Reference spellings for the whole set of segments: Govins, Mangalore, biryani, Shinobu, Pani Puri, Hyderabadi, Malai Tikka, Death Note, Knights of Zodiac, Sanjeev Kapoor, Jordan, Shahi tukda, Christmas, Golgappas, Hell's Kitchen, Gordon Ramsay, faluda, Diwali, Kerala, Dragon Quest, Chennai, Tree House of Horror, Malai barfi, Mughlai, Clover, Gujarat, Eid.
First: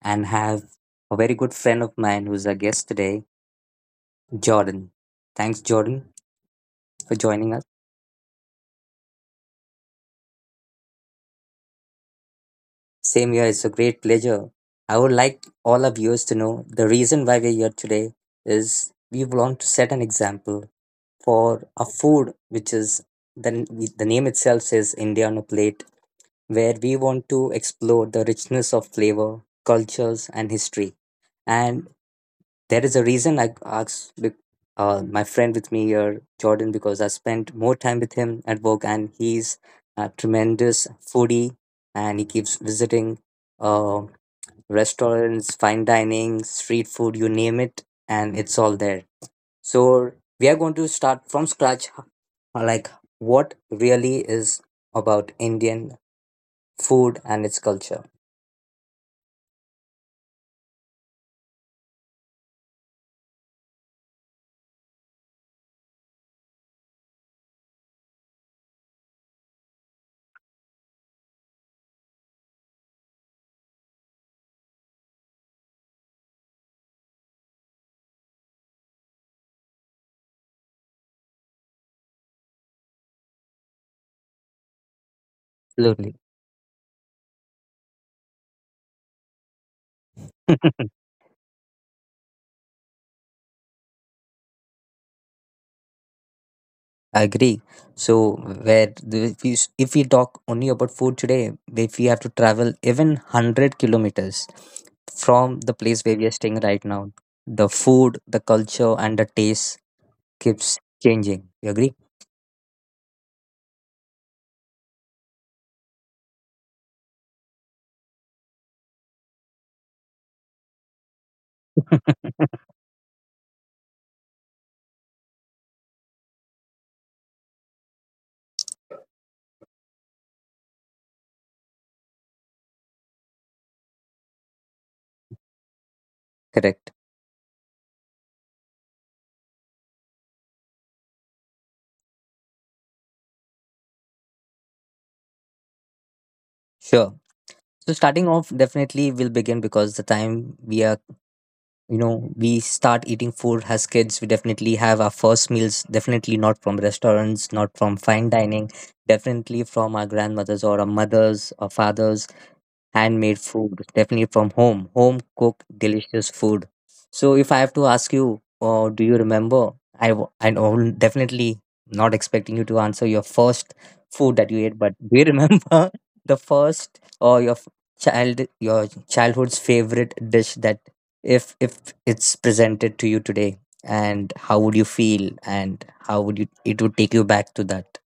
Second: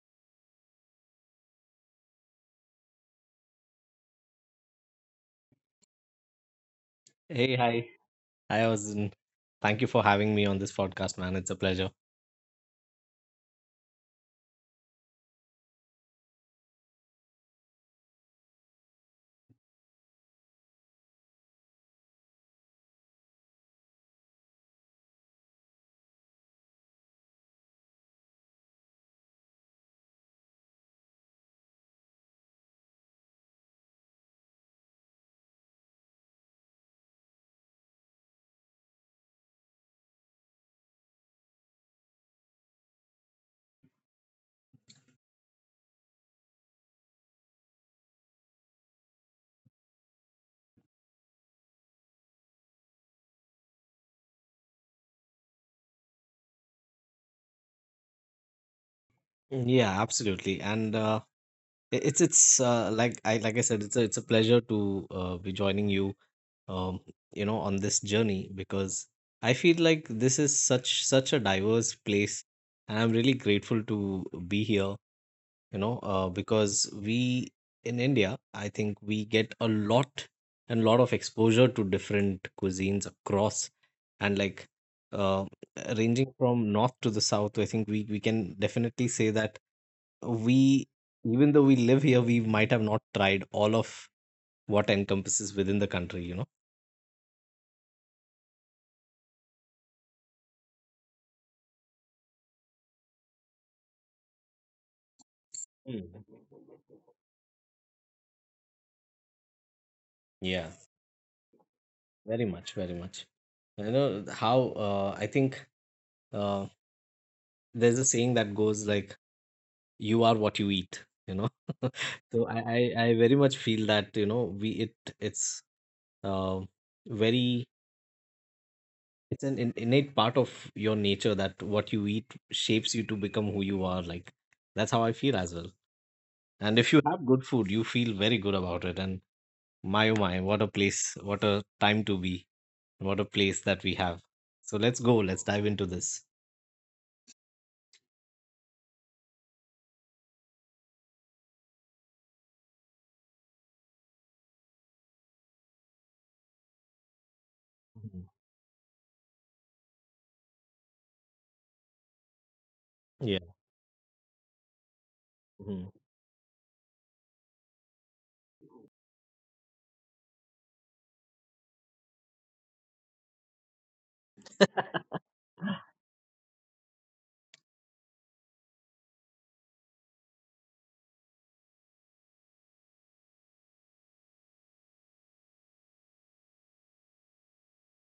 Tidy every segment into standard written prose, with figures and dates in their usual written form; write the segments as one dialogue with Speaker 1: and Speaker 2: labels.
Speaker 1: and have a very good friend of mine who's a guest today, Jordan. Thanks, Jordan, for joining
Speaker 2: Hey,
Speaker 1: us.
Speaker 2: hi. I was in. Thank you for having me on this podcast, man. It's a pleasure.
Speaker 1: Same here, it's a great pleasure. I would like all our viewers to know the reason why we're here today is we want to set an example for a food which is the, the name itself says India on a Plate, where we want to explore the richness of flavor, cultures, and history. And there is a reason my friend with me here, Jordan, because I spent more time with him at work, and he's a tremendous foodie, and he keeps visiting uh, restaurants, fine dining, street food, you name it, and it's all there. So we are going to start from scratch, like what really is about Indian food and its culture.
Speaker 2: Mm, yeah, absolutely. And I- it's Like I said, it's a pleasure to be joining you, um, on this journey because I feel like this is such a diverse place, and I'm really grateful to be here because we in India, I think, we get a lot and lot of exposure to different cuisines across, and like uh,
Speaker 1: Absolutely.
Speaker 2: ranging from north to the south. I think we can definitely say that we, even though we live here, we might have not tried all of what encompasses within the country.
Speaker 1: Agree. So, if if we talk only about food today, if we have to travel even 100 kilometers from the place where we are staying
Speaker 2: Mm.
Speaker 1: right now, the food, the culture, and the taste
Speaker 2: Yeah,
Speaker 1: keeps changing. You agree?
Speaker 2: very much. You know how, I think uh, there's a saying that goes like, you are what you eat. so I, I i very much feel that, you know, we it it's uh, very, it's an innate part of your nature, that what you eat shapes you to become who you are, like that's how I feel as well. And if
Speaker 1: Correct.
Speaker 2: you have good food, you feel very good about it. And my oh my, what a place, what a time to be, what a place that we have. So let's go, let's dive into this.
Speaker 1: Sure. So starting off, definitely we'll begin because the time we are, you know, we start eating food as kids, we definitely have our first meals, definitely not from restaurants, not from
Speaker 2: Mhm.
Speaker 1: fine dining, definitely from our grandmothers or our mothers or fathers,
Speaker 2: yeah
Speaker 1: handmade food, definitely from home, home cooked
Speaker 2: Mhm.
Speaker 1: delicious food. So if I have to ask you, do you remember, I know definitely not expecting you to answer your first food that you ate, but do you remember the first or child your childhood's favorite dish that, if it's presented to you today, and how would you feel, and how would you it would take you back to that.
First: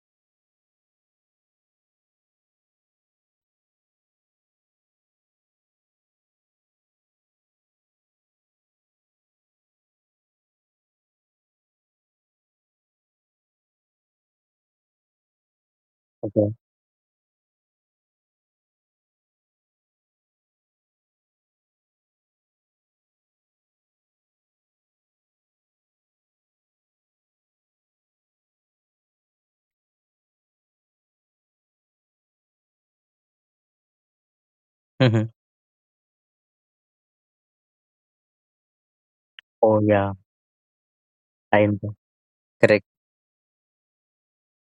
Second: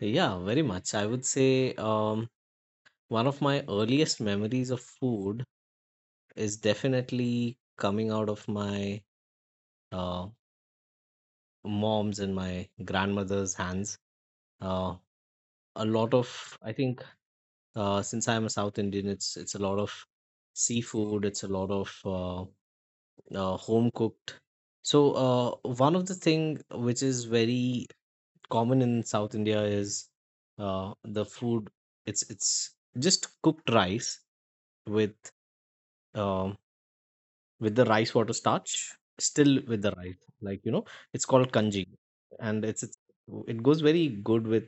Speaker 2: Yeah, very much, I would say. One of my earliest memories of food is definitely coming out of my uh, mom's and my grandmother's hands. Uh, a lot
Speaker 1: Okay.
Speaker 2: of, I think, Since I'm a South Indian, it's a lot of seafood. It's a lot of home cooked. So, one of the thing which is very common in South India is, the food. It's just cooked rice with,
Speaker 1: Mhm.
Speaker 2: um with the rice water starch still
Speaker 1: Oh
Speaker 2: with the
Speaker 1: yeah.
Speaker 2: rice, like you know, it's called
Speaker 1: I am.
Speaker 2: kanji. and it's,
Speaker 1: Correct.
Speaker 2: it's it goes very good with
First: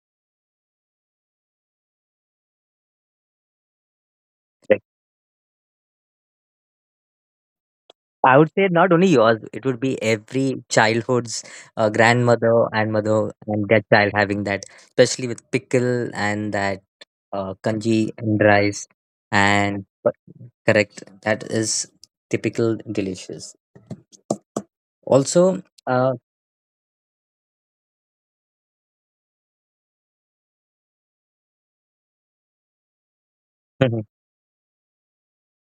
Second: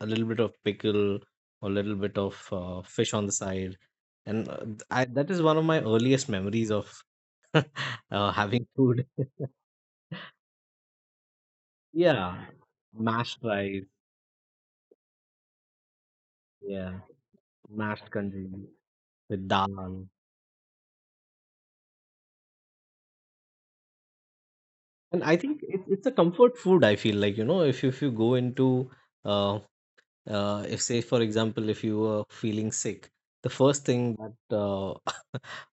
Speaker 2: a little bit of pickle, or a little bit of fish on the side. That is one of my earliest memories of
Speaker 1: I would
Speaker 2: having
Speaker 1: say not
Speaker 2: food.
Speaker 1: only yours, it would be every childhood's
Speaker 2: Yeah,
Speaker 1: grandmother and mother
Speaker 2: mashed
Speaker 1: and their
Speaker 2: rice.
Speaker 1: child having that, especially with pickle and that
Speaker 2: Yeah, mashed
Speaker 1: kanji and
Speaker 2: kanji
Speaker 1: rice.
Speaker 2: with
Speaker 1: And
Speaker 2: dal.
Speaker 1: but- Correct, that is typical delicious.
Speaker 2: And I think
Speaker 1: Also,
Speaker 2: it's a comfort food, I feel like, you know. If you go into, uh, if, say for example, if you were feeling sick, the first thing that,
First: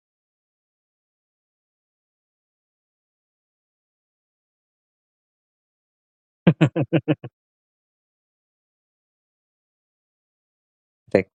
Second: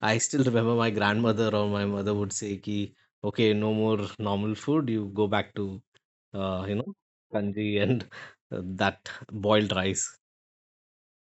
Speaker 2: I still remember my grandmother or my mother would say ki, okay, no more normal food, you go back to, uh, you know kanji, and that boiled rice.
Speaker 1: correct.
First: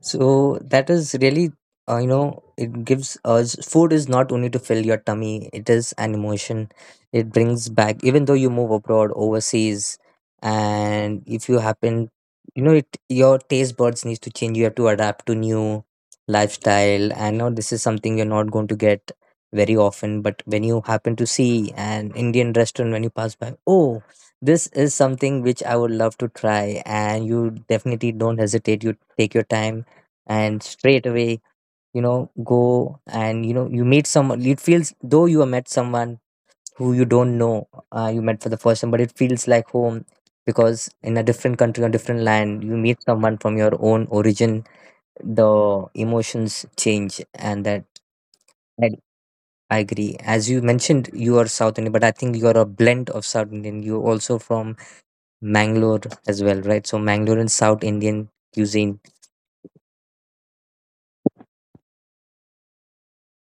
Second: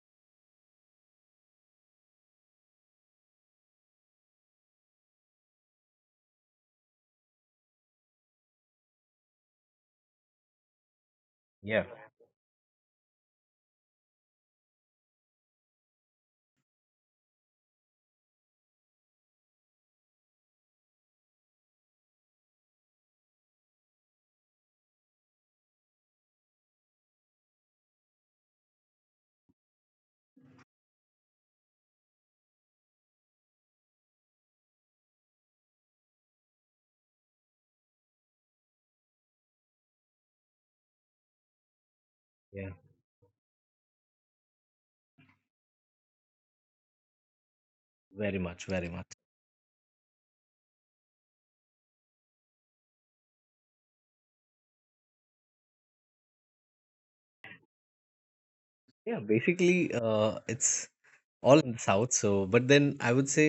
Speaker 1: So that is really, you know, it gives us, food is not only to fill your tummy, it is an emotion. It brings back, even though you move abroad, overseas, and if you
Speaker 2: Yeah.
Speaker 1: happen, you know, it, your taste buds needs to change. You have to adapt to new lifestyle, and now this is something you're not going to get very often. But when you happen to see an Indian restaurant when you pass by, oh, this is something which I would love to try, and you definitely don't hesitate. You take your time and straight away, you know, go and, you know, you meet someone, it feels though you have met someone who you don't know, you met for the first time, but it feels like home, because in a different country or different land
Speaker 2: Yeah,
Speaker 1: you meet someone from your own origin, the emotions change. And that
Speaker 2: very much very
Speaker 1: that
Speaker 2: much
Speaker 1: I agree. As you mentioned, you are South Indian, but I think you are a blend of South Indian. You're also from Mangalore as well, right? So Mangalore and South Indian cuisine.
Speaker 2: Yeah, basically, it's all in the south. So, but then I would say,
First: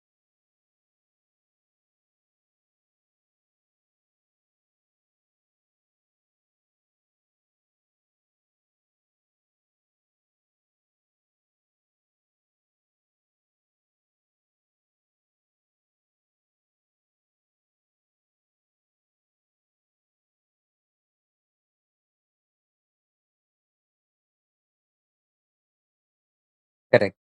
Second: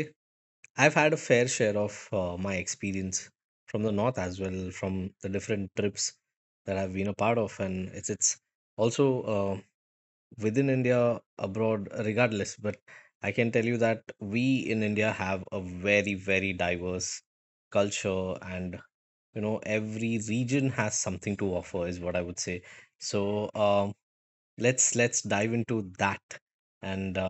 Speaker 2: I've had a fair share of my experience from the north as well, from the different trips that I've been a part of. And it's also uh, within India, abroad, regardless, but I can tell you that we in India have a very very diverse culture. And, you know, every region has something to offer, is what I would say. So, let's dive into that.
Speaker 1: Correct.
Speaker 2: And,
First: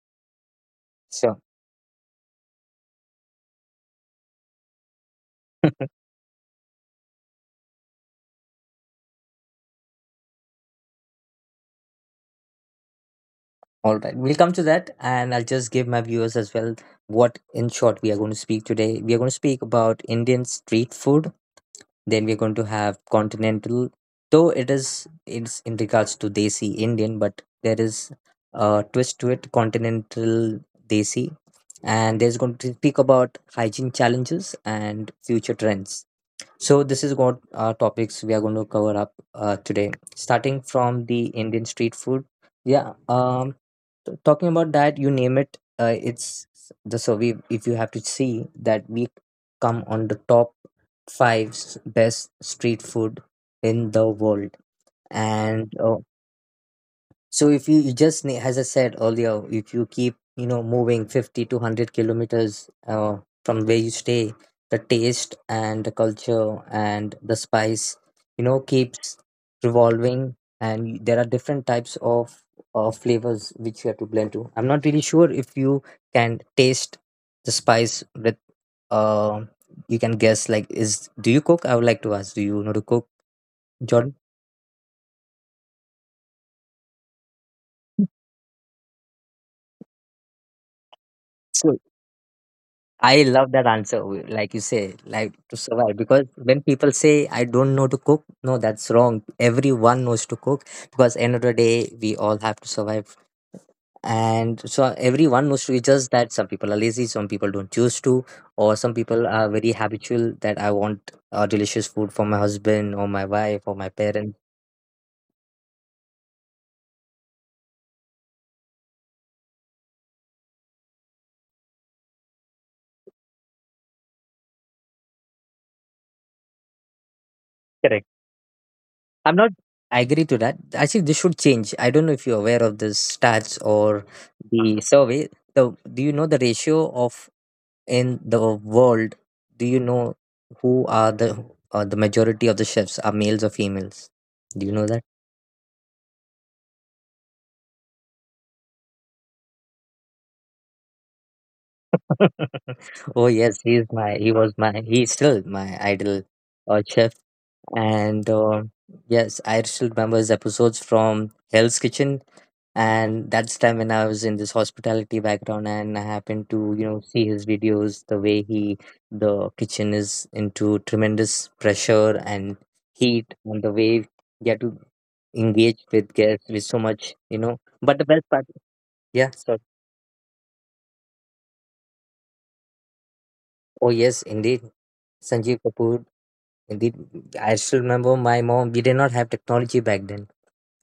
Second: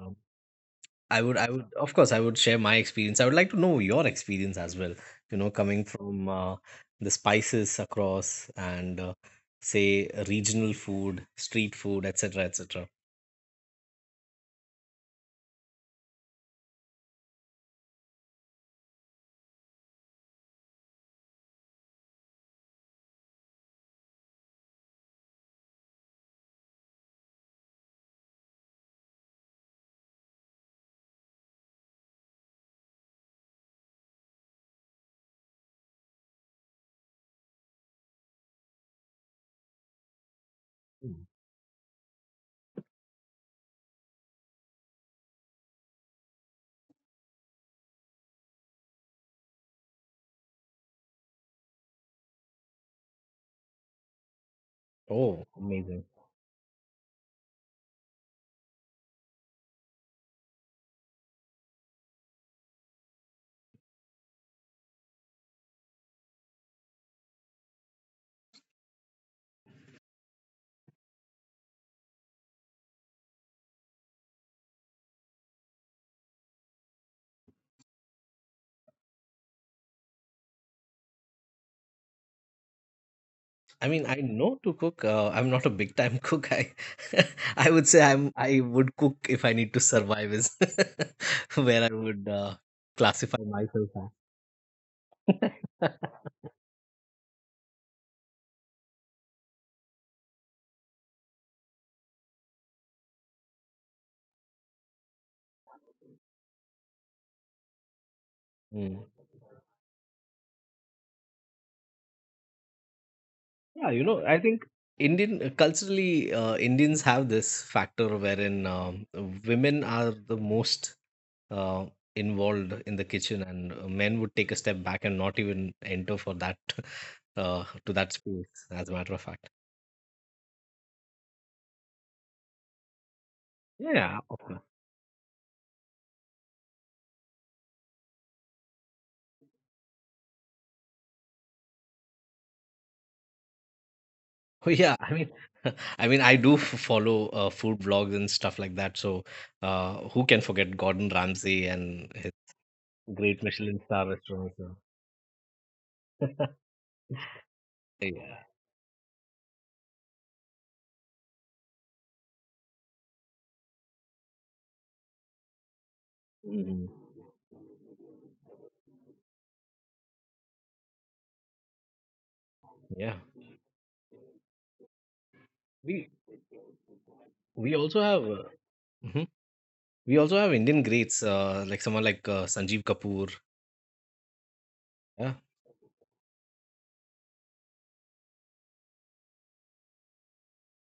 Speaker 1: Sure.
Speaker 2: I would, of course, I would share my experience. I would like to know your experience as well, you know, coming from, the spices across. And, say, regional food, street food, etc., etc.
Speaker 1: All right, we'll come to that, and I'll just give my viewers as well what, in short, we are going to speak today. We are going to speak about Indian street food. Then we're going to have continental, though it's in regards to desi Indian, but there is a twist to it, continental desi, and there's going to speak about hygiene challenges and future trends. So this is what topics we are going to cover up today, starting from the Indian street food. Yeah, talking about that, you name it. It's the, so we, if you have to see that we come on the top five best street food in the world,
Speaker 2: Oh,
Speaker 1: and
Speaker 2: amazing.
Speaker 1: so if you just need, as I said earlier, if you keep, you know, moving 50 to 100 kilometers from where you stay, the taste and the culture and the spice, you know, keeps revolving, and there are different types of flavors which you have to blend to. I'm not really sure if you can taste the spice with. Uh, you can guess, like, is, do you cook? I would like to ask. Do you know to cook,
Speaker 2: I mean,
Speaker 1: Jordan?
Speaker 2: I know to cook. I'm not a big time cook. I, I would say I'm, I would cook if I need to survive, is where I would
Speaker 1: I
Speaker 2: classify
Speaker 1: love that
Speaker 2: myself.
Speaker 1: answer. Like you say, like
Speaker 2: As.
Speaker 1: to survive. Because when people say, I don't know to cook, no, that's wrong. Everyone knows to cook because end of the day, we all have to survive. And so everyone knows to. It's just that some people are lazy, some people don't choose to, or some
Speaker 2: Mm.
Speaker 1: people are very habitual that I want delicious food for my husband or my wife or
Speaker 2: Yeah,
Speaker 1: my
Speaker 2: you know, I
Speaker 1: parents.
Speaker 2: think Indian culturally, Indians have this factor wherein, women are the most uh, involved in the kitchen, and men would take a step back and not even enter for that to
Speaker 1: Correct.
Speaker 2: that space. As a matter of
Speaker 1: I'm
Speaker 2: fact,
Speaker 1: not. I agree to that. Actually, this should change. I don't know if you're aware of this stats or
Speaker 2: yeah, of course.
Speaker 1: the survey. So, do you know the ratio of in the world, do you know who are the majority of the chefs are males or females? Do you
Speaker 2: Oh,
Speaker 1: know
Speaker 2: yeah.
Speaker 1: that?
Speaker 2: I mean, I mean, I do follow food vlogs and stuff like that. So, who can forget Gordon Ramsay and his
Speaker 1: Oh
Speaker 2: great
Speaker 1: yes, he
Speaker 2: Michelin
Speaker 1: is
Speaker 2: star
Speaker 1: my he was
Speaker 2: restaurants?
Speaker 1: my he's still my idol
Speaker 2: Uh,
Speaker 1: chef. And
Speaker 2: Yeah.
Speaker 1: yes, I still remember his episodes from Hell's Kitchen, and that's time when I was in this hospitality background and I happened to, you
Speaker 2: Mhm.
Speaker 1: know, see his videos, the way he, the kitchen is into tremendous pressure and
Speaker 2: Yeah.
Speaker 1: heat, and the way you have to engaged
Speaker 2: We
Speaker 1: with guests with so much, you know.
Speaker 2: We
Speaker 1: But
Speaker 2: also
Speaker 1: the
Speaker 2: have
Speaker 1: best
Speaker 2: uh,
Speaker 1: part,
Speaker 2: hmm
Speaker 1: yeah, so
Speaker 2: we also have Indian greats, like someone like, Sanjeev Kapoor.
Speaker 1: oh yes, indeed,
Speaker 2: Yeah.
Speaker 1: Sanjeev Kapoor. Indeed, I still remember my mom. We did not have technology back then.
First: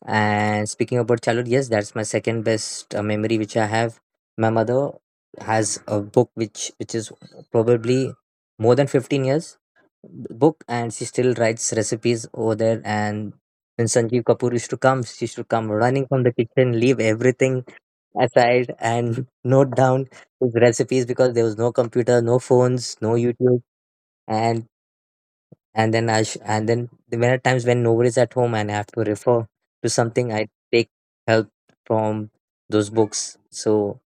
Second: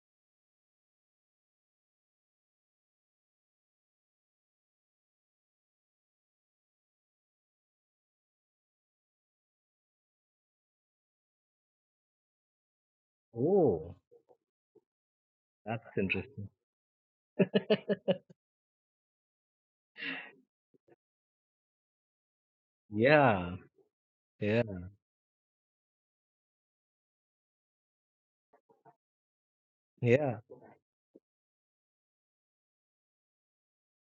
Speaker 1: And speaking about childhood, yes, that's my second best memory which I have. My mother has a book which is probably more than 15 years book, and she still writes recipes over there. And when
Speaker 2: Oh,
Speaker 1: Sanjeev Kapoor used to come, she used to come
Speaker 2: that's
Speaker 1: running from the
Speaker 2: interesting.
Speaker 1: kitchen, leave everything aside and note down his recipes because there was no computer, no phones, no
Speaker 2: Yeah.
Speaker 1: YouTube, and
Speaker 2: Yeah.
Speaker 1: and then the many times when nobody's at home and I have to refer to something,
Speaker 2: Yeah.
Speaker 1: I take help from those books. So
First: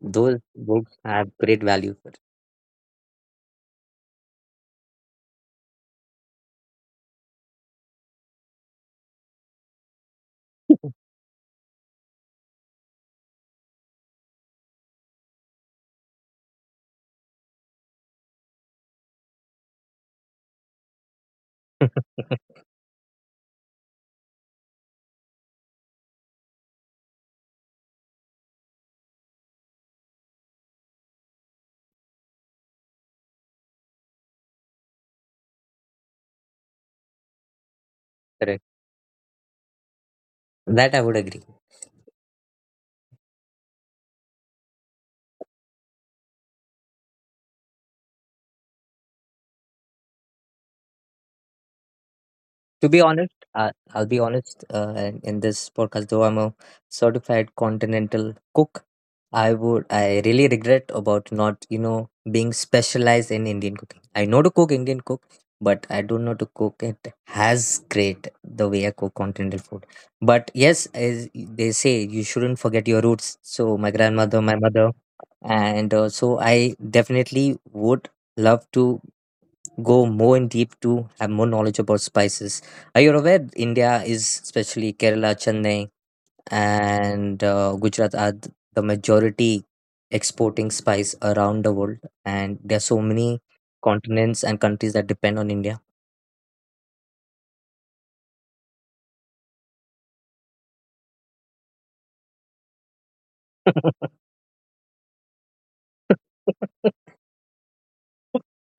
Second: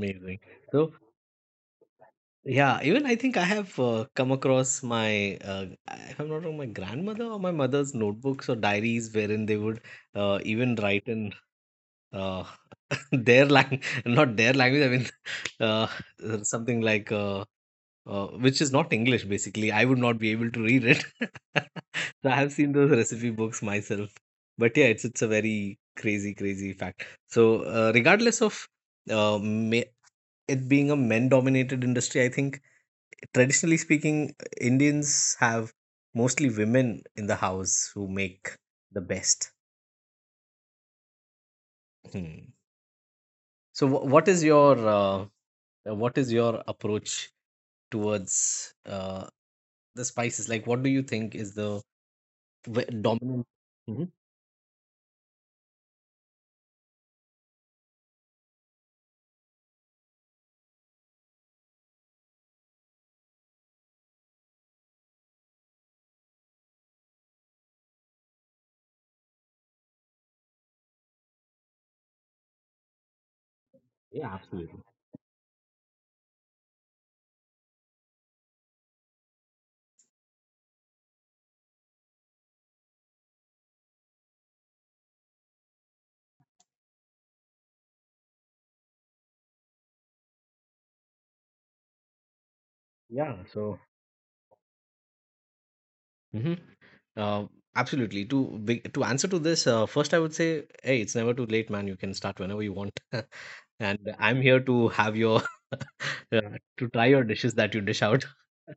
Speaker 1: those
Speaker 2: So
Speaker 1: books have great value.
Speaker 2: yeah, even I think I have come across my, if I'm not wrong, my grandmother or my mother's notebooks or diaries, wherein they would even write in, uh, their language, not their language. I mean, Something like. Which is not English, basically. I would not be able to read it. So I have seen those recipe books myself. But yeah, it's a very crazy, crazy fact. So, regardless of, uh, ma- it being a men-dominated industry, I think traditionally speaking, Indians have mostly women in the house who make
Speaker 1: Correct.
Speaker 2: the best.
Speaker 1: That I would agree.
Speaker 2: Hmm. So what is your, what is your approach towards, the spices? Like, what do you think is the
Speaker 1: To be honest,
Speaker 2: dominant.
Speaker 1: I'll
Speaker 2: Mhm.
Speaker 1: be honest, in this podcast, though I'm a certified continental cook, I really regret about not, you know, being specialized in Indian cooking. I know to cook Indian cook, but I don't know to cook it as great the way I cook continental food. But yes, as they say, you shouldn't forget your roots. So my
Speaker 2: Yeah,
Speaker 1: grandmother, my
Speaker 2: absolutely.
Speaker 1: mother, and so I definitely would love to go more in deep to have more knowledge about spices. Are you aware India is especially Kerala, Chennai, and Gujarat are the majority exporting spice around the world, and there are so many
Speaker 2: Yeah. So.
Speaker 1: continents and countries that depend on India.
Speaker 2: Mm-hmm. Uh, Absolutely. To answer to this, first I would say, hey, it's never too late, man. You can start whenever you want, and I'm here to have your uh, to try your dishes that you dish out.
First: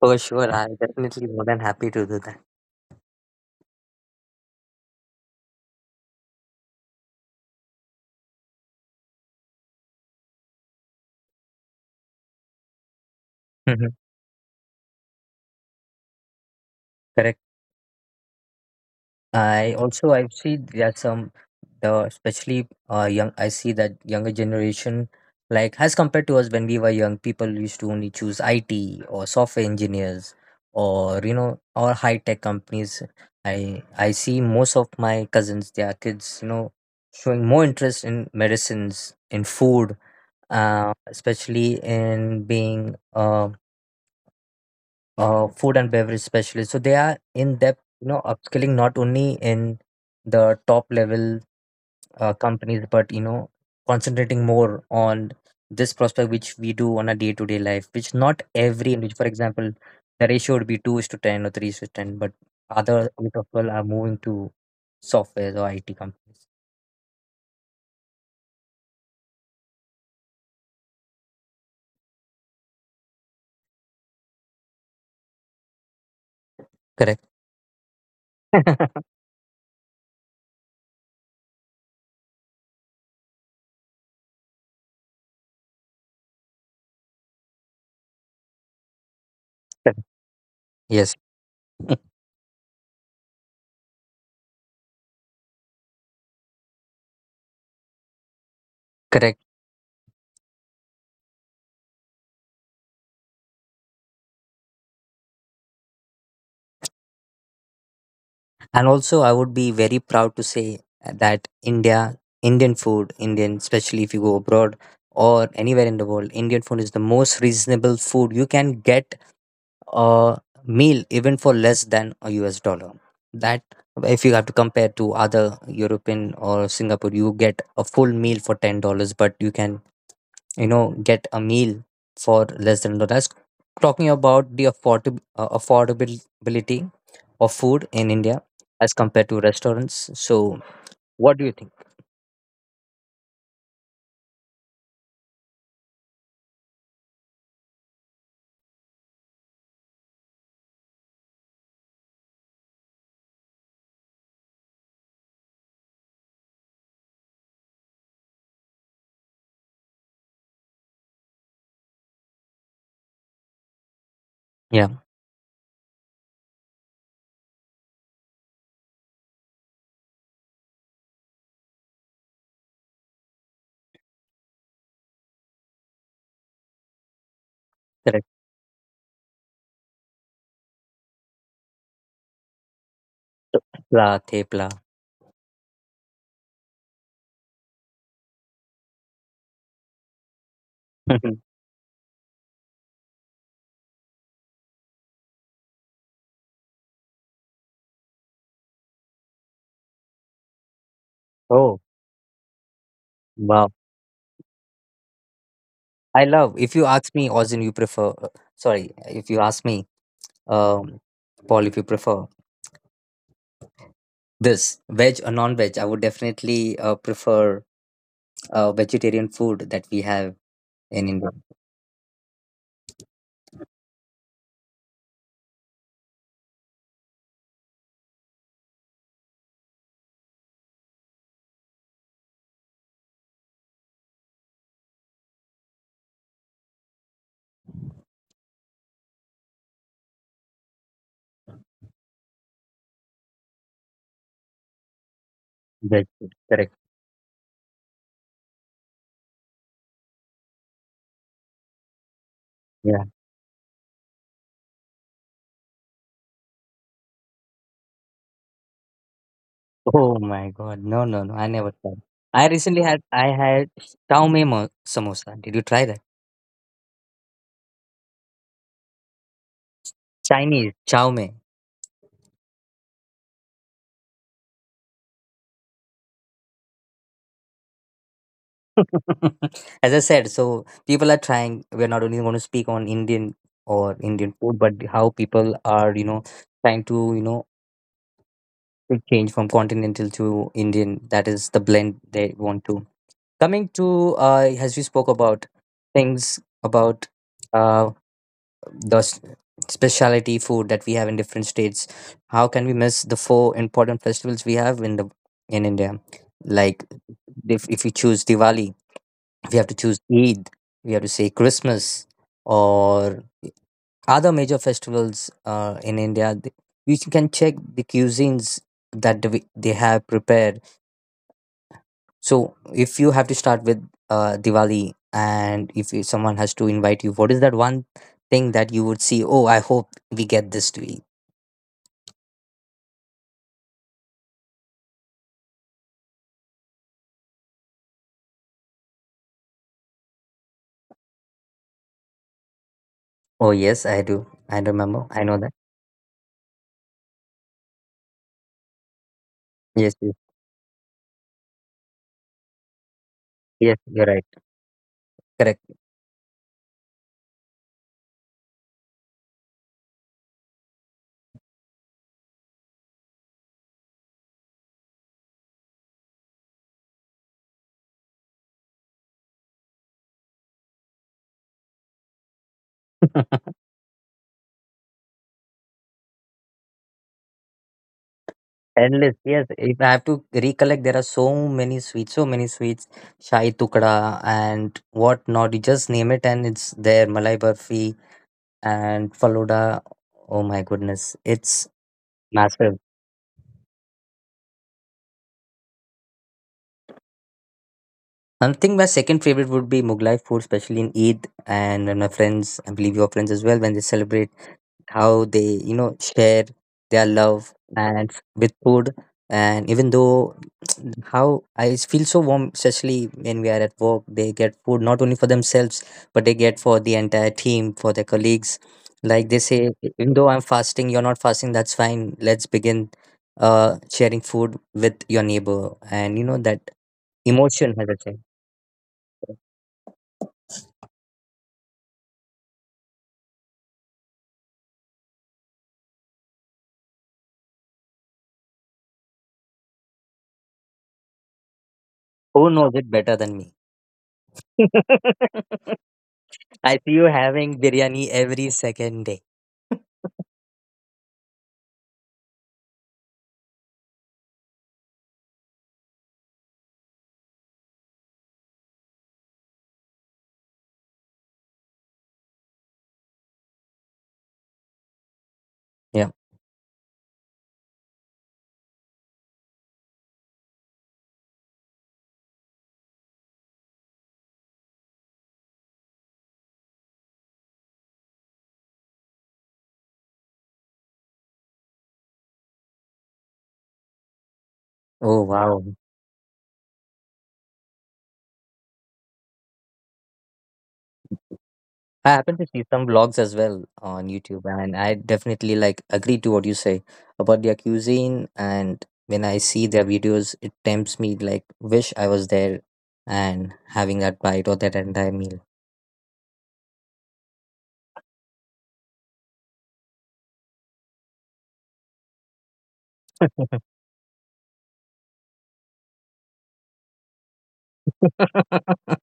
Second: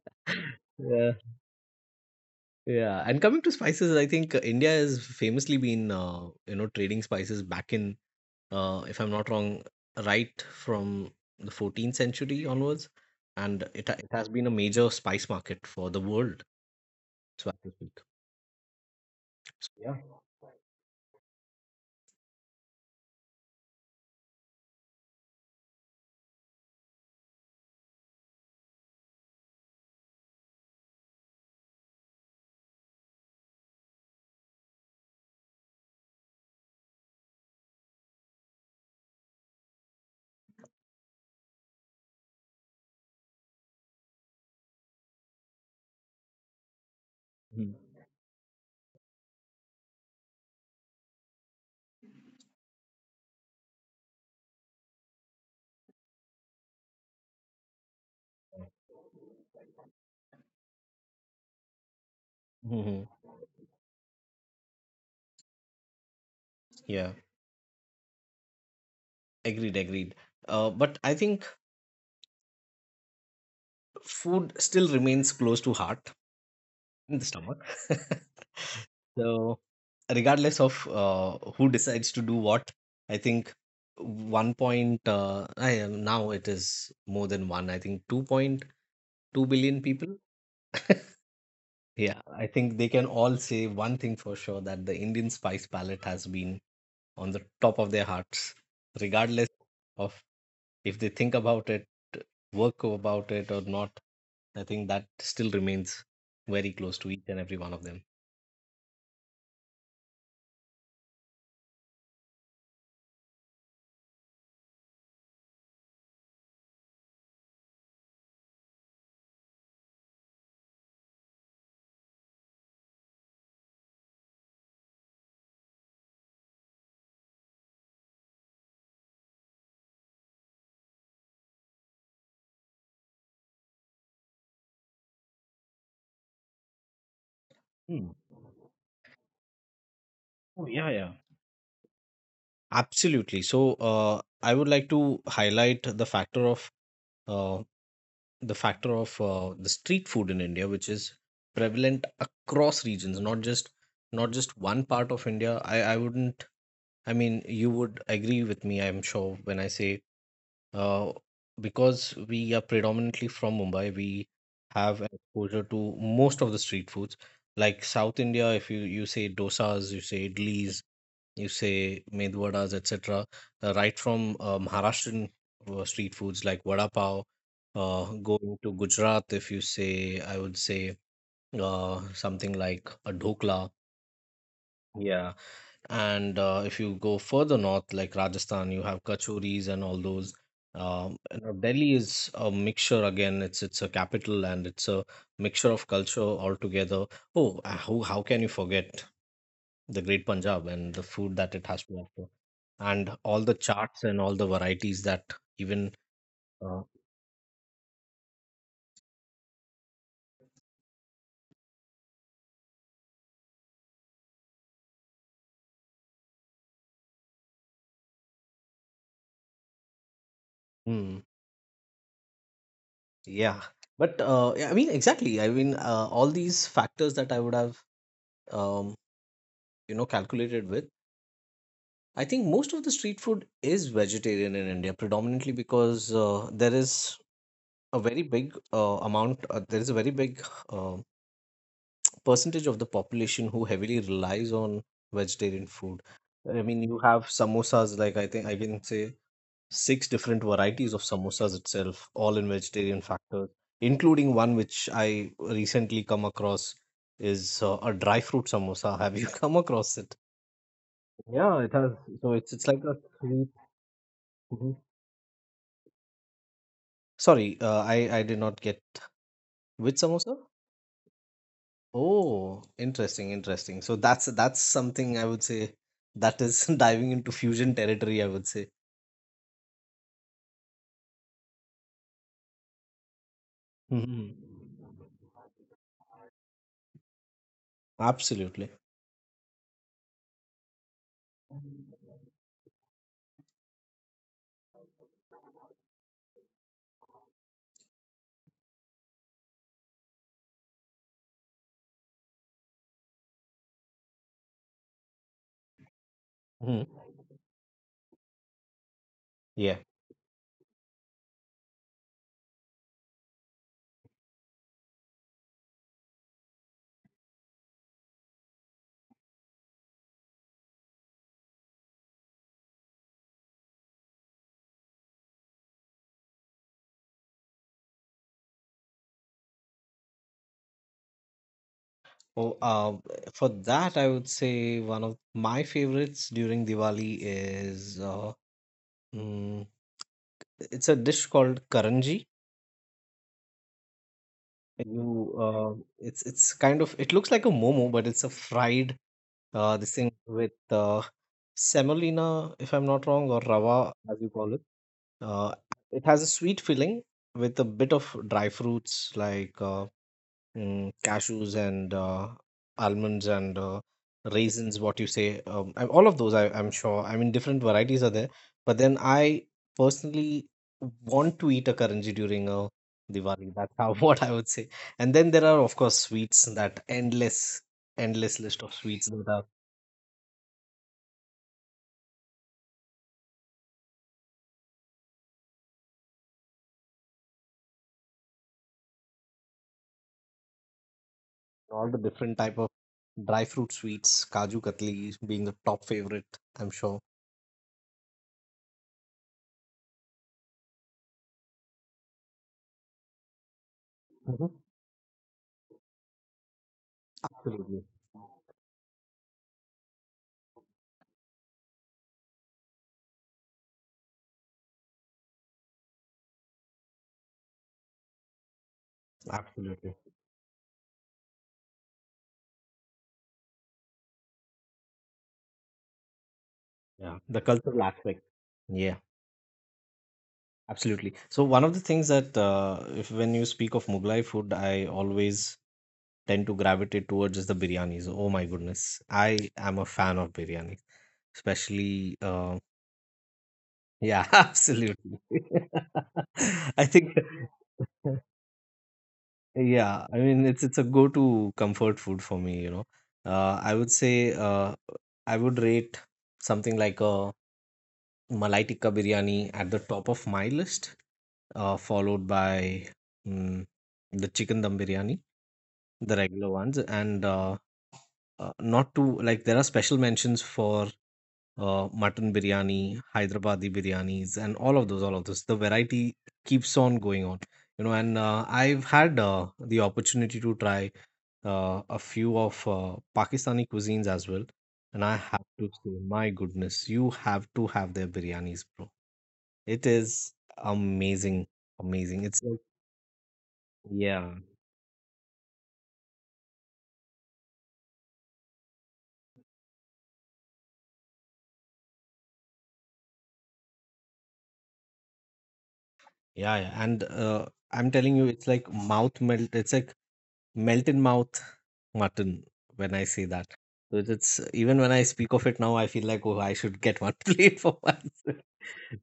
Speaker 1: For sure, I
Speaker 2: Yeah,
Speaker 1: definitely more than happy to do that.
Speaker 2: yeah. And coming to spices, I think, India has famously been, you know, trading spices back in, if I'm not wrong, right from the 14th century onwards, and it ha-
Speaker 1: Mhm.
Speaker 2: it has been a major spice market for the world,
Speaker 1: Correct.
Speaker 2: so as to speak. So,
Speaker 1: I
Speaker 2: yeah.
Speaker 1: also I see that some the especially young, I see that younger generation, like as compared to us when we were young, people used to only choose IT or software engineers, or you know, or high tech companies. I see most of my cousins, their kids, you know, showing more interest in medicines, in food, especially in being a food and beverage specialists. So they are in depth, you know, upskilling not only in the top level companies, but you know, concentrating more on this prospect which we do on a day to day life, which not every individual. For example, the ratio would be two is to ten or three is to ten, but
Speaker 2: Mm-hmm.
Speaker 1: other group of people are moving to software or IT companies.
Speaker 2: Yeah, agreed. But I think food still remains close to heart in the
Speaker 1: Correct.
Speaker 2: stomach. So, regardless of who decides to do what, I think one point, now it is more than one, I think 2.2 billion
Speaker 1: Correct.
Speaker 2: people.
Speaker 1: Yes.
Speaker 2: Yeah, I think they can all say one thing for sure, that the Indian spice palette has been on the top of their hearts,
Speaker 1: Correct.
Speaker 2: regardless of, if they think about it, work about it or not. I think that still remains very close to each and every one of them.
Speaker 1: And also, I would be very proud to say that India, Indian food, Indian, especially if you go abroad or anywhere in the world, Indian food is the most reasonable food. You can get a meal even for less than a US dollar. That, if you have to compare to other European or Singapore, you get a full meal for $10, but you can, you know, get a meal for less than dollars, talking about the affordability of food
Speaker 2: Hmm.
Speaker 1: in India as compared to restaurants. So,
Speaker 2: Oh, yeah, yeah.
Speaker 1: what do you think?
Speaker 2: Absolutely. So, I would like to highlight the factor of, uh, the street food in India, which is prevalent across regions, not just one part of India. I wouldn't. I mean, you would agree with me, I'm sure, when I say, uh, because we are predominantly from Mumbai, we
Speaker 1: Yeah,
Speaker 2: have an exposure to most of the street foods. Like South India, if you say dosas, you say idlis, you say med vadas, etc., right from Maharashtrian street foods like vada pav,
Speaker 1: correct.
Speaker 2: going to Gujarat, if you say, I would say, something like a dhokla.
Speaker 1: Pla, thepla.
Speaker 2: Yeah. And if you go further north, like Rajasthan, you have kachoris and all those. And now Delhi is a mixture again. It's a capital and it's a mixture of culture altogether. Oh, how can you forget the Great Punjab and the food that it
Speaker 1: Oh,
Speaker 2: has to offer, and all the
Speaker 1: wow.
Speaker 2: charts and all the varieties that even.
Speaker 1: I love. If
Speaker 2: Uh,
Speaker 1: you ask me, Ozin, you prefer. Sorry, if you ask me, um, Paul, if you prefer this veg or non-veg, I would definitely prefer vegetarian food that we have in
Speaker 2: mm,
Speaker 1: India.
Speaker 2: yeah, but yeah, I mean, exactly. I mean, all these factors that I would have, um, you know, calculated with. I think most of the street food is vegetarian in India, predominantly because, there is a very big amount. There is a very big uh, percentage of the population who heavily relies on vegetarian food.
Speaker 1: Veg food,
Speaker 2: I
Speaker 1: correct.
Speaker 2: mean, you have samosas, like I think I can say six different varieties of samosas itself, all in vegetarian
Speaker 1: Yeah.
Speaker 2: factors, including one which I recently come across is, a dry fruit samosa. Have you come across it?
Speaker 1: Oh my God. No, no, no. I
Speaker 2: Yeah, it
Speaker 1: never
Speaker 2: has.
Speaker 1: tried.
Speaker 2: So
Speaker 1: I
Speaker 2: it's like
Speaker 1: recently
Speaker 2: a
Speaker 1: had. I
Speaker 2: sweet.
Speaker 1: had chow
Speaker 2: Mhm.
Speaker 1: samosa. Did you try that?
Speaker 2: Sorry, I did not get which samosa.
Speaker 1: Chinese chow mein.
Speaker 2: Oh, interesting, interesting. So that's something I would say that is diving into fusion territory, I would say.
Speaker 1: As I said, so people are trying. We're not only going to speak on Indian or Indian food, but
Speaker 2: Mhm.
Speaker 1: how people are, trying to,
Speaker 2: Absolutely.
Speaker 1: to change from continental to Indian. That is the blend they want to. Coming to, as we spoke about things about uh, the s- specialty food that we have in different states. How can we miss the four important festivals we have in the in India? Like
Speaker 2: Mhm.
Speaker 1: if we choose Diwali, we have to
Speaker 2: Yeah.
Speaker 1: choose Eid, we have to say Christmas or other major festivals in India. You can check the cuisines that they have prepared. So if you have to start with Diwali, and if you- someone has to invite you, what is that one thing that you would see? Oh, I hope we get this to eat.
Speaker 2: Oh, for that, I would say one of my favorites during Diwali is, mm, it's a dish called karanji.
Speaker 1: Oh, yes, I do. I remember. I
Speaker 2: You,
Speaker 1: know that.
Speaker 2: It's kind of, it looks like a momo, but it's a fried, this
Speaker 1: Yes,
Speaker 2: thing
Speaker 1: yes,
Speaker 2: with, semolina, if I'm not wrong, or
Speaker 1: yes,
Speaker 2: rava
Speaker 1: you're
Speaker 2: as
Speaker 1: right.
Speaker 2: you call it. Uh,
Speaker 1: Correct.
Speaker 2: it has a sweet filling with a bit of dry fruits like, cashews, and almonds, and raisins, what you say. All of those, I'm sure. I mean, different varieties are there, but then I personally want to eat a karanji during a Diwali, that's how what I would say. And then there are, of course, sweets, that endless endless list of sweets
Speaker 1: Endless,
Speaker 2: that are
Speaker 1: yes. If I have to recollect, there are so many sweets, so many sweets. Shahi tukda and whatnot. You just name it, and it's there. Malai barfi and faluda. Oh my goodness, it's
Speaker 2: all the different type of
Speaker 1: massive.
Speaker 2: dry fruit sweets, kaju katli being the top favorite, I'm sure.
Speaker 1: I think my second favorite would be Mughlai food, especially in Eid. And when my friends, I believe your friends as well, when they celebrate,
Speaker 2: Mhm.
Speaker 1: how they, share their love
Speaker 2: Absolutely,
Speaker 1: and with food. And even though how I feel so warm, especially when we are at work, they get food not only for themselves, but they get for the entire team, for their colleagues. Like they say, "E-
Speaker 2: absolutely.
Speaker 1: "even though I'm fasting, you're not fasting, that's fine, let's begin sharing food with your neighbor." And you know that
Speaker 2: Yeah, the
Speaker 1: emotion
Speaker 2: cultural
Speaker 1: has a thing.
Speaker 2: aspect. Yeah, absolutely. So one of the things that if when you speak of Mughlai food, I always tend to gravitate towards is the biryanis. Oh my goodness, I am a fan of biryani, especially.
Speaker 1: Who knows it better than me?
Speaker 2: Yeah, absolutely.
Speaker 1: I
Speaker 2: I
Speaker 1: see you
Speaker 2: think
Speaker 1: having biryani every second day.
Speaker 2: yeah, I mean it's a go-to comfort food for me. You know, I would say I would rate something like a Malai Tikka biryani at the top of my list. Followed by mm, the chicken dum biryani,
Speaker 1: Yeah.
Speaker 2: the regular ones, and not to like there are special mentions for mutton biryani, Hyderabadi biryanis, and all of those, all of those. The variety keeps on going on, you know. And I've had the opportunity to try a few of Pakistani cuisines as well, and I
Speaker 1: Oh
Speaker 2: have
Speaker 1: wow.
Speaker 2: to say, my goodness, you have to have their biryanis, bro. It is amazing,
Speaker 1: I
Speaker 2: amazing.
Speaker 1: happen
Speaker 2: It's
Speaker 1: to
Speaker 2: like
Speaker 1: see some vlogs as well on
Speaker 2: yeah.
Speaker 1: YouTube, and I definitely like agree to what you say about their cuisine. And when I see their videos, it tempts me like wish I was there and having that bite or that entire meal.
Speaker 2: Yeah, yeah. And I'm telling you, it's like mouth melt. It's like melt in mouth mutton when I say that. So it's even when I speak of it now, I feel like, oh, I should get one plate for myself.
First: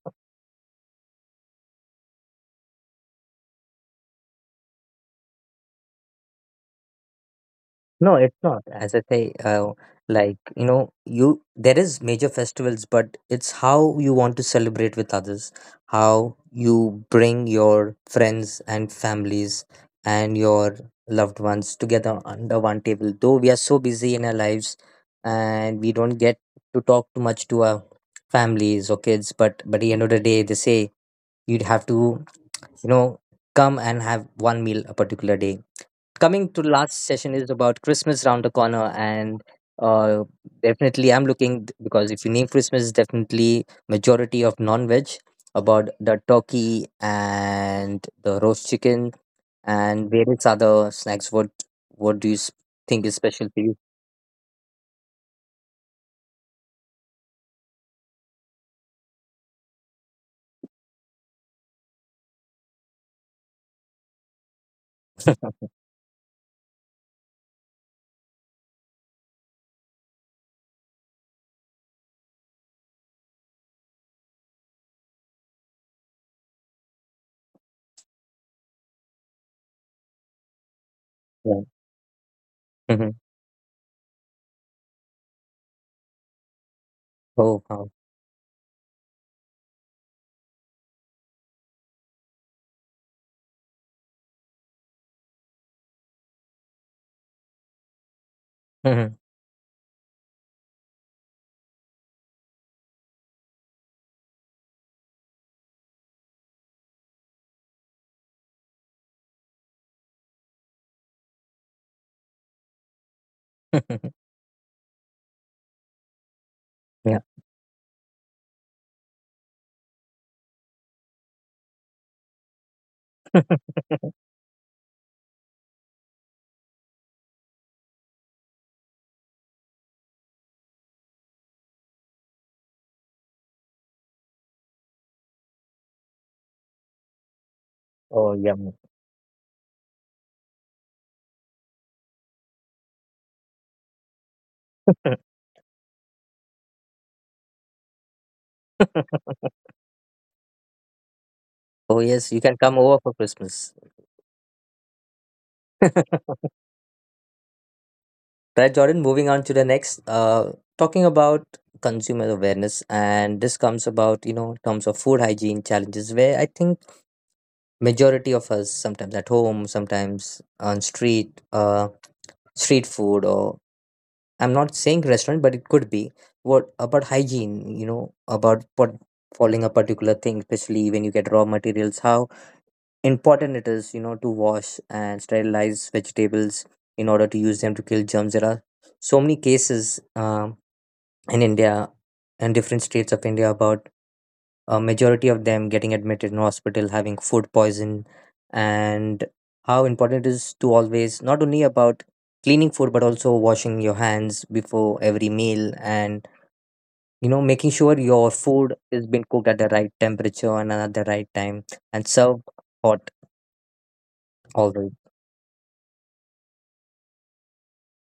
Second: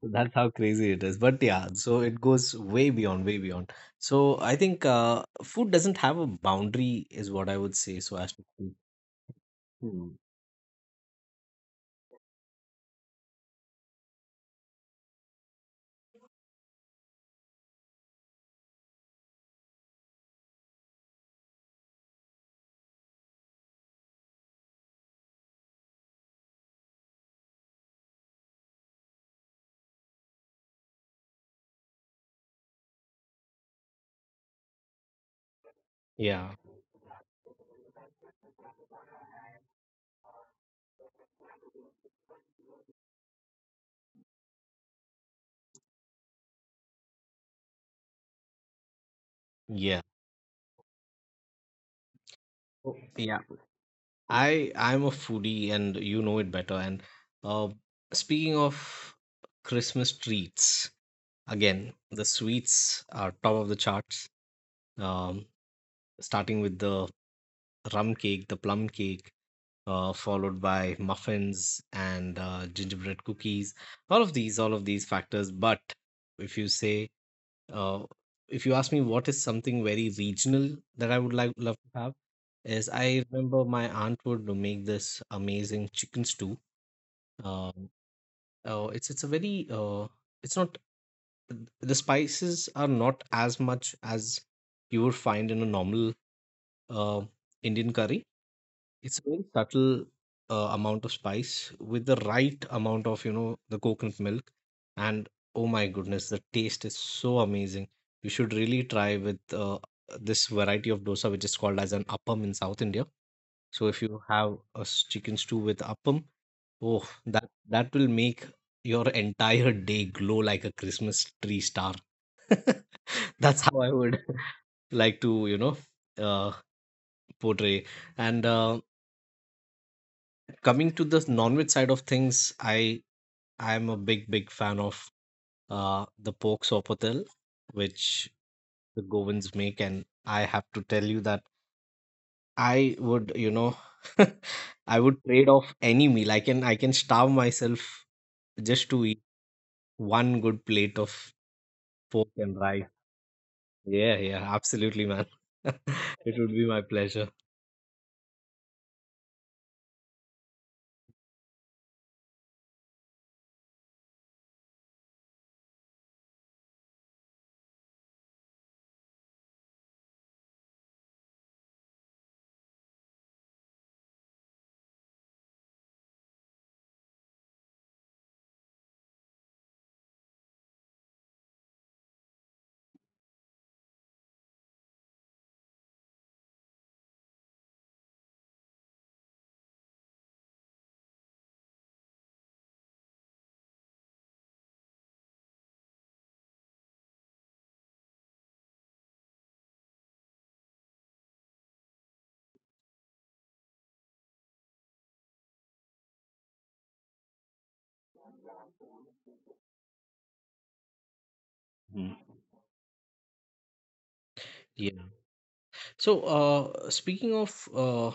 Speaker 2: So that's how crazy it is. But yeah, so it goes way beyond, way beyond. So I think food doesn't have a boundary, is what I would say.
Speaker 1: No,
Speaker 2: So as
Speaker 1: it's
Speaker 2: to
Speaker 1: not. As I say,
Speaker 2: hmm,
Speaker 1: like you know, you there is major festivals, but it's how you want to celebrate with others, how you bring your friends and families and your loved ones together under one table. Though we are so busy in our lives, and we don't get to talk too much to our families or kids, but at the end of the day, they say you'd have to, you know, come and have one meal a particular day. Coming
Speaker 2: yeah,
Speaker 1: to the last session is about Christmas round the corner, and uh, definitely I'm looking, because if you name Christmas, definitely majority of non-veg, about the turkey and the roast chicken
Speaker 2: yeah.
Speaker 1: and various other snacks. What do you
Speaker 2: Oh,
Speaker 1: think is
Speaker 2: yeah.
Speaker 1: special for you?
Speaker 2: I'm a foodie and you know it better. And uh, speaking of Christmas treats, again, the sweets are top of the charts. Um, Starting with the rum cake, the plum cake, followed by muffins and gingerbread cookies. All of these factors. But if you say, uh, if you ask me what is something very regional that I would like
Speaker 1: Yeah.
Speaker 2: love to have, yes,
Speaker 1: Hmm.
Speaker 2: I remember my aunt would make this amazing chicken stew.
Speaker 1: Oh
Speaker 2: Um,
Speaker 1: wow.
Speaker 2: oh, it's a very it's not the spices are not as much as you would find in a normal uh, Indian curry.
Speaker 1: Mhm.
Speaker 2: It's a very subtle amount of spice with the right amount of you know the coconut milk, and oh my goodness, the taste is so amazing. You should really try with this variety of dosa, which is called as an appam in South India. So if you have chicken stew with appam, oh,
Speaker 1: Yeah.
Speaker 2: that will make your entire day glow like a Christmas tree star. That's how I would like to, you know, uh, portray. And coming to the non-veg side of things, I am a big big fan of the pork sopotel,
Speaker 1: Oh
Speaker 2: which
Speaker 1: yum.
Speaker 2: the Govins make, and I have to tell you that I would, you know, I would trade off any meal. I can starve myself just to eat one good plate of
Speaker 1: Oh
Speaker 2: pork
Speaker 1: yes, you can
Speaker 2: and
Speaker 1: come
Speaker 2: rice.
Speaker 1: over for Christmas.
Speaker 2: Yeah, yeah, absolutely, man. It would be my pleasure.
Speaker 1: Right, Jordan, moving on to the next, talking about consumer awareness. And this comes about, you know, in terms of food hygiene challenges, where I think majority of us, sometimes at home, sometimes on street, street food, or I'm not saying restaurant, but it could be, what about hygiene, you know, about what, following a particular thing, especially when you get raw materials, how important it is, you know, to wash and sterilize vegetables in order to use them to kill germs. There are so many cases um in India and different states of India, about a majority of them getting admitted in hospital, having food poison, and how important it is to always, not only about cleaning food, but also washing your hands before every meal. And you know, making sure your food is been cooked at the right temperature and at the right time, and
Speaker 2: Mm.
Speaker 1: served hot always.
Speaker 2: Yeah. So, speaking of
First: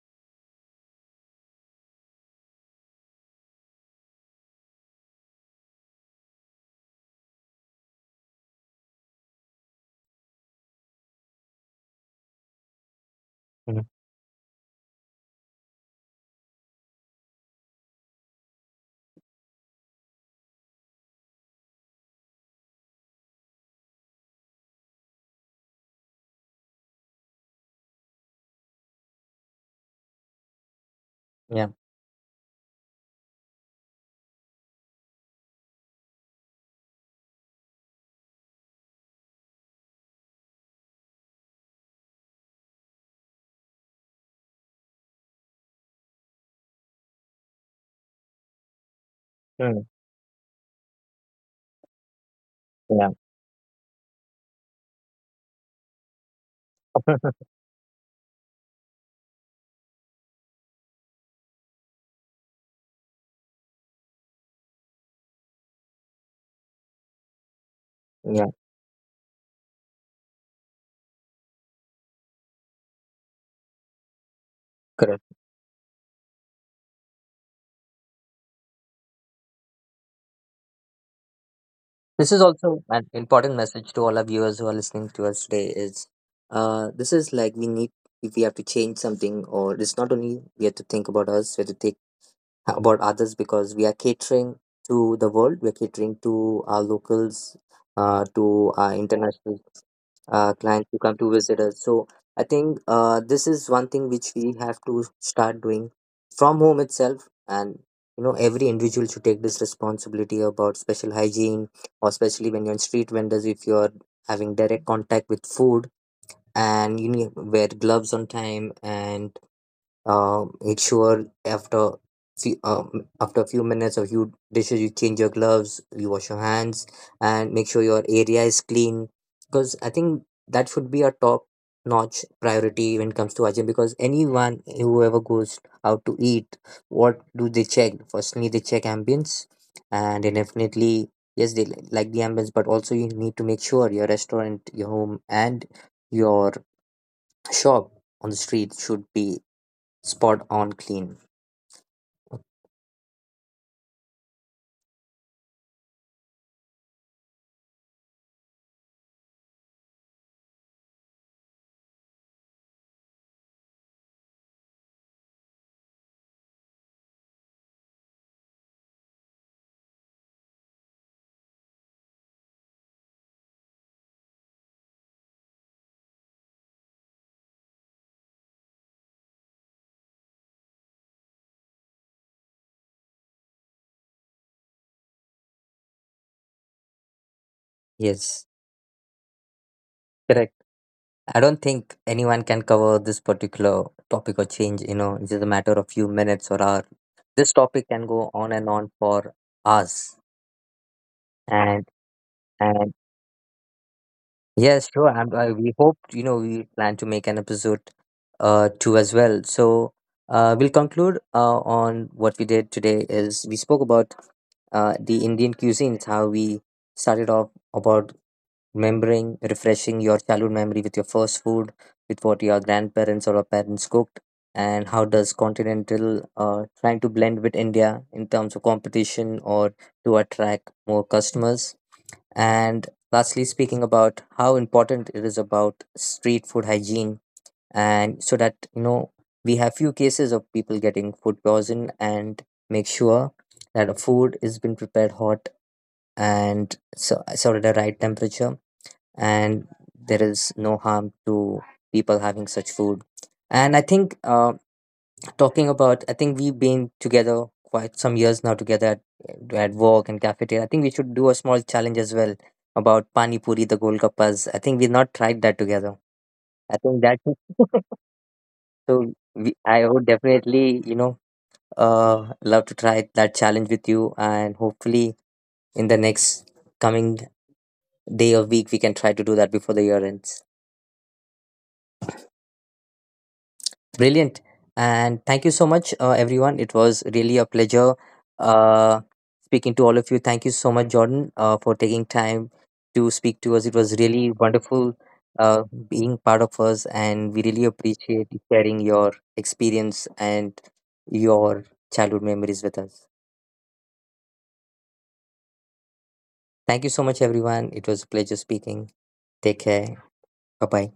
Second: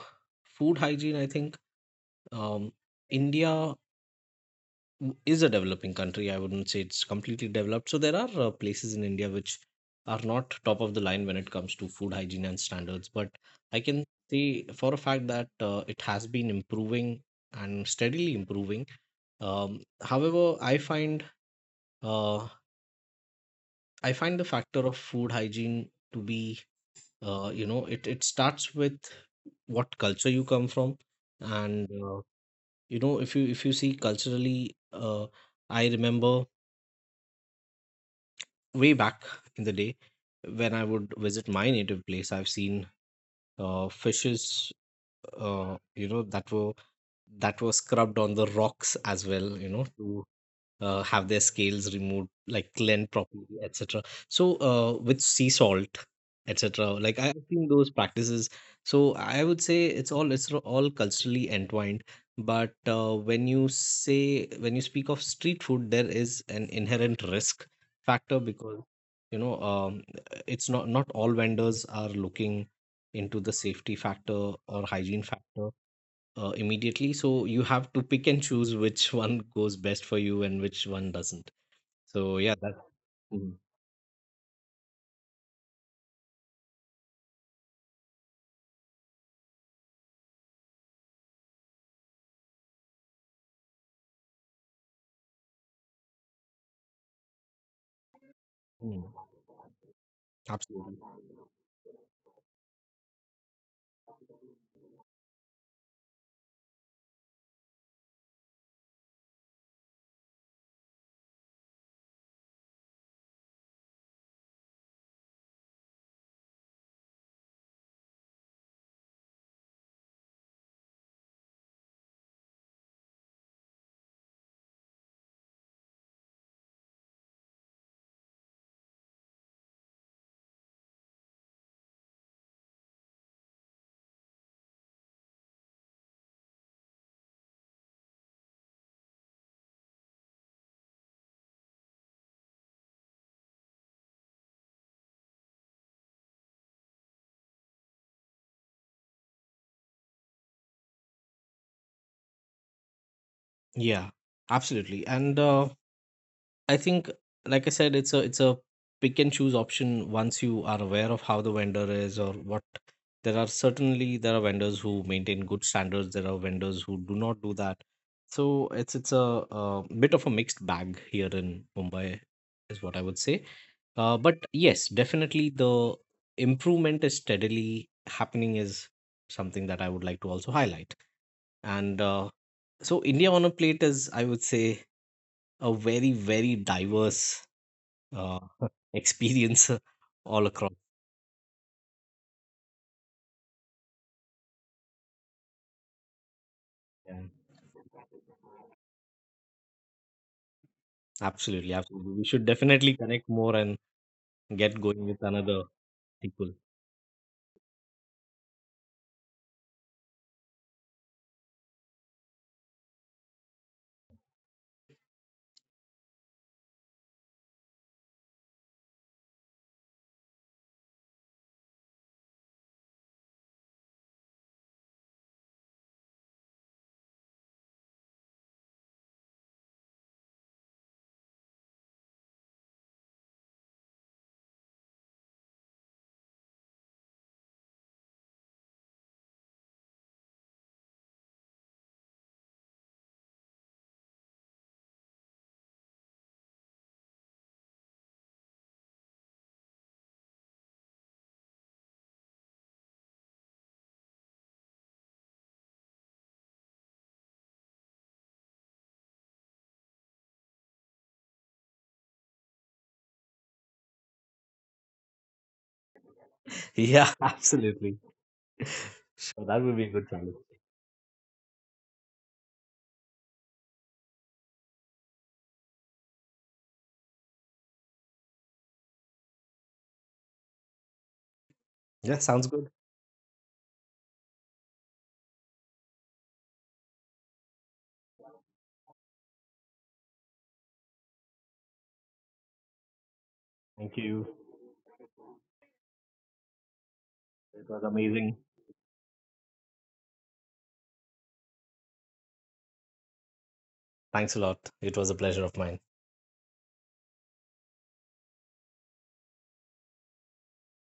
Speaker 2: food hygiene, I think um, India is a developing country. I wouldn't say it's completely developed. So there are places in India which are not top of the line when it comes to food hygiene and standards. But I
Speaker 1: Mhm.
Speaker 2: can say for a fact that it has been improving and steadily improving. However, uh, I find the factor of food hygiene to be you know it starts with what culture you come from,
Speaker 1: Yeah.
Speaker 2: and you know if you see culturally, I remember way back in the day when I would visit my native place, I've seen fishes, you know, that were scrubbed on the rocks as well, you know,
Speaker 1: Mm,
Speaker 2: to have their scales removed, like cleaned
Speaker 1: yeah.
Speaker 2: properly, etc. So with sea salt, etc. Like I've seen those practices. So I would say it's all culturally entwined. But when you say when you speak of street food, there is an inherent risk factor
Speaker 1: Yeah.
Speaker 2: because you know it's not all vendors are looking into the safety factor or hygiene
Speaker 1: Correct.
Speaker 2: factor immediately. So you have to pick and choose which one goes best for you and which one doesn't.
Speaker 1: This
Speaker 2: So
Speaker 1: is
Speaker 2: yeah, that.
Speaker 1: also an
Speaker 2: Mhm.
Speaker 1: important message to all our viewers who are listening to us today is, this is like, we need, if we have to change something, or it's not only we have to think about us, we have to think about others, because we are catering to the world, we're catering to our locals, to our
Speaker 2: Mm.
Speaker 1: international clients
Speaker 2: Absolutely.
Speaker 1: who come to visit us. So I think this is one thing which we have to start doing from home itself. And you know, every individual should take this responsibility about special hygiene, or especially when you're in street vendors, if you're having direct contact with food, and you need wear gloves on time. And make sure after after a few minutes or few dishes, you change your gloves, you wash your hands, and make sure your area is clean. Because I think that should be a top notch priority when it comes to hygiene, because anyone whoever goes out to eat, what do they check firstly? They check ambience, and then definitely, yes, they like the ambience, but also you need to make sure your restaurant, your home, and your shop on the street should be spot on clean.
Speaker 2: Yeah, absolutely. And I think, like I said, it's a pick and choose option once you are aware of how the vendor is or what. There are certainly there are vendors who maintain good standards. There are vendors who do not do that. So it's a, bit of a mixed bag here in Mumbai, is what I would say. But yes, definitely the improvement is steadily happening is something that I would like to also highlight. And so India on a plate is, I would say, a very, very diverse uh,
Speaker 1: Yes,
Speaker 2: experience all
Speaker 1: correct.
Speaker 2: across.
Speaker 1: I don't think anyone can cover this particular topic or change, you know, it's just a matter of few minutes or hour.
Speaker 2: Yeah,
Speaker 1: This topic can go on and on for hours.
Speaker 2: absolutely,
Speaker 1: And
Speaker 2: absolutely. We should
Speaker 1: and
Speaker 2: definitely connect more and get
Speaker 1: Yes,
Speaker 2: going
Speaker 1: sure.
Speaker 2: with
Speaker 1: And
Speaker 2: another
Speaker 1: we hope, you know,
Speaker 2: sequel.
Speaker 1: we plan to make an episode two as well. So we'll conclude on what we did today is, we spoke about the Indian cuisine. It's how we started off about remembering, refreshing your childhood memory with your first food, with what your grandparents or your parents cooked, and how does continental trying to blend with India in terms of competition or to attract more customers. And lastly, speaking about how important it is about street food hygiene, and so that you know, we have few cases of people getting food poison, and make sure that a food is been prepared hot and so sort of the right temperature, and there is no harm to people having such food. And I think talking about, I think we've been together quite some years now together at work and cafeteria. I think we should do a small challenge as well about Pani Puri, the Golgappas. I think we've not tried that together. I think
Speaker 2: Yeah,
Speaker 1: that
Speaker 2: absolutely.
Speaker 1: so
Speaker 2: So
Speaker 1: we,
Speaker 2: that would
Speaker 1: I
Speaker 2: be a
Speaker 1: would
Speaker 2: good challenge.
Speaker 1: definitely, you know, love to try that challenge with you, and hopefully in the next coming day or week we can try to do that before the year ends.
Speaker 2: Yeah, sounds good.
Speaker 1: Brilliant. And thank you so much, everyone. It was really a pleasure uh, speaking to all of you. Thank you so much, Jordan, for taking time to speak to us. It was
Speaker 2: Thank
Speaker 1: really
Speaker 2: you.
Speaker 1: wonderful uh, being part of us, and we really
Speaker 2: It was
Speaker 1: appreciate
Speaker 2: amazing.
Speaker 1: you sharing your experience and your childhood memories with us.
Speaker 2: Thanks a lot. It was a pleasure of mine.
Speaker 1: Thank you so much, everyone. It was a pleasure speaking. Take care. Bye bye.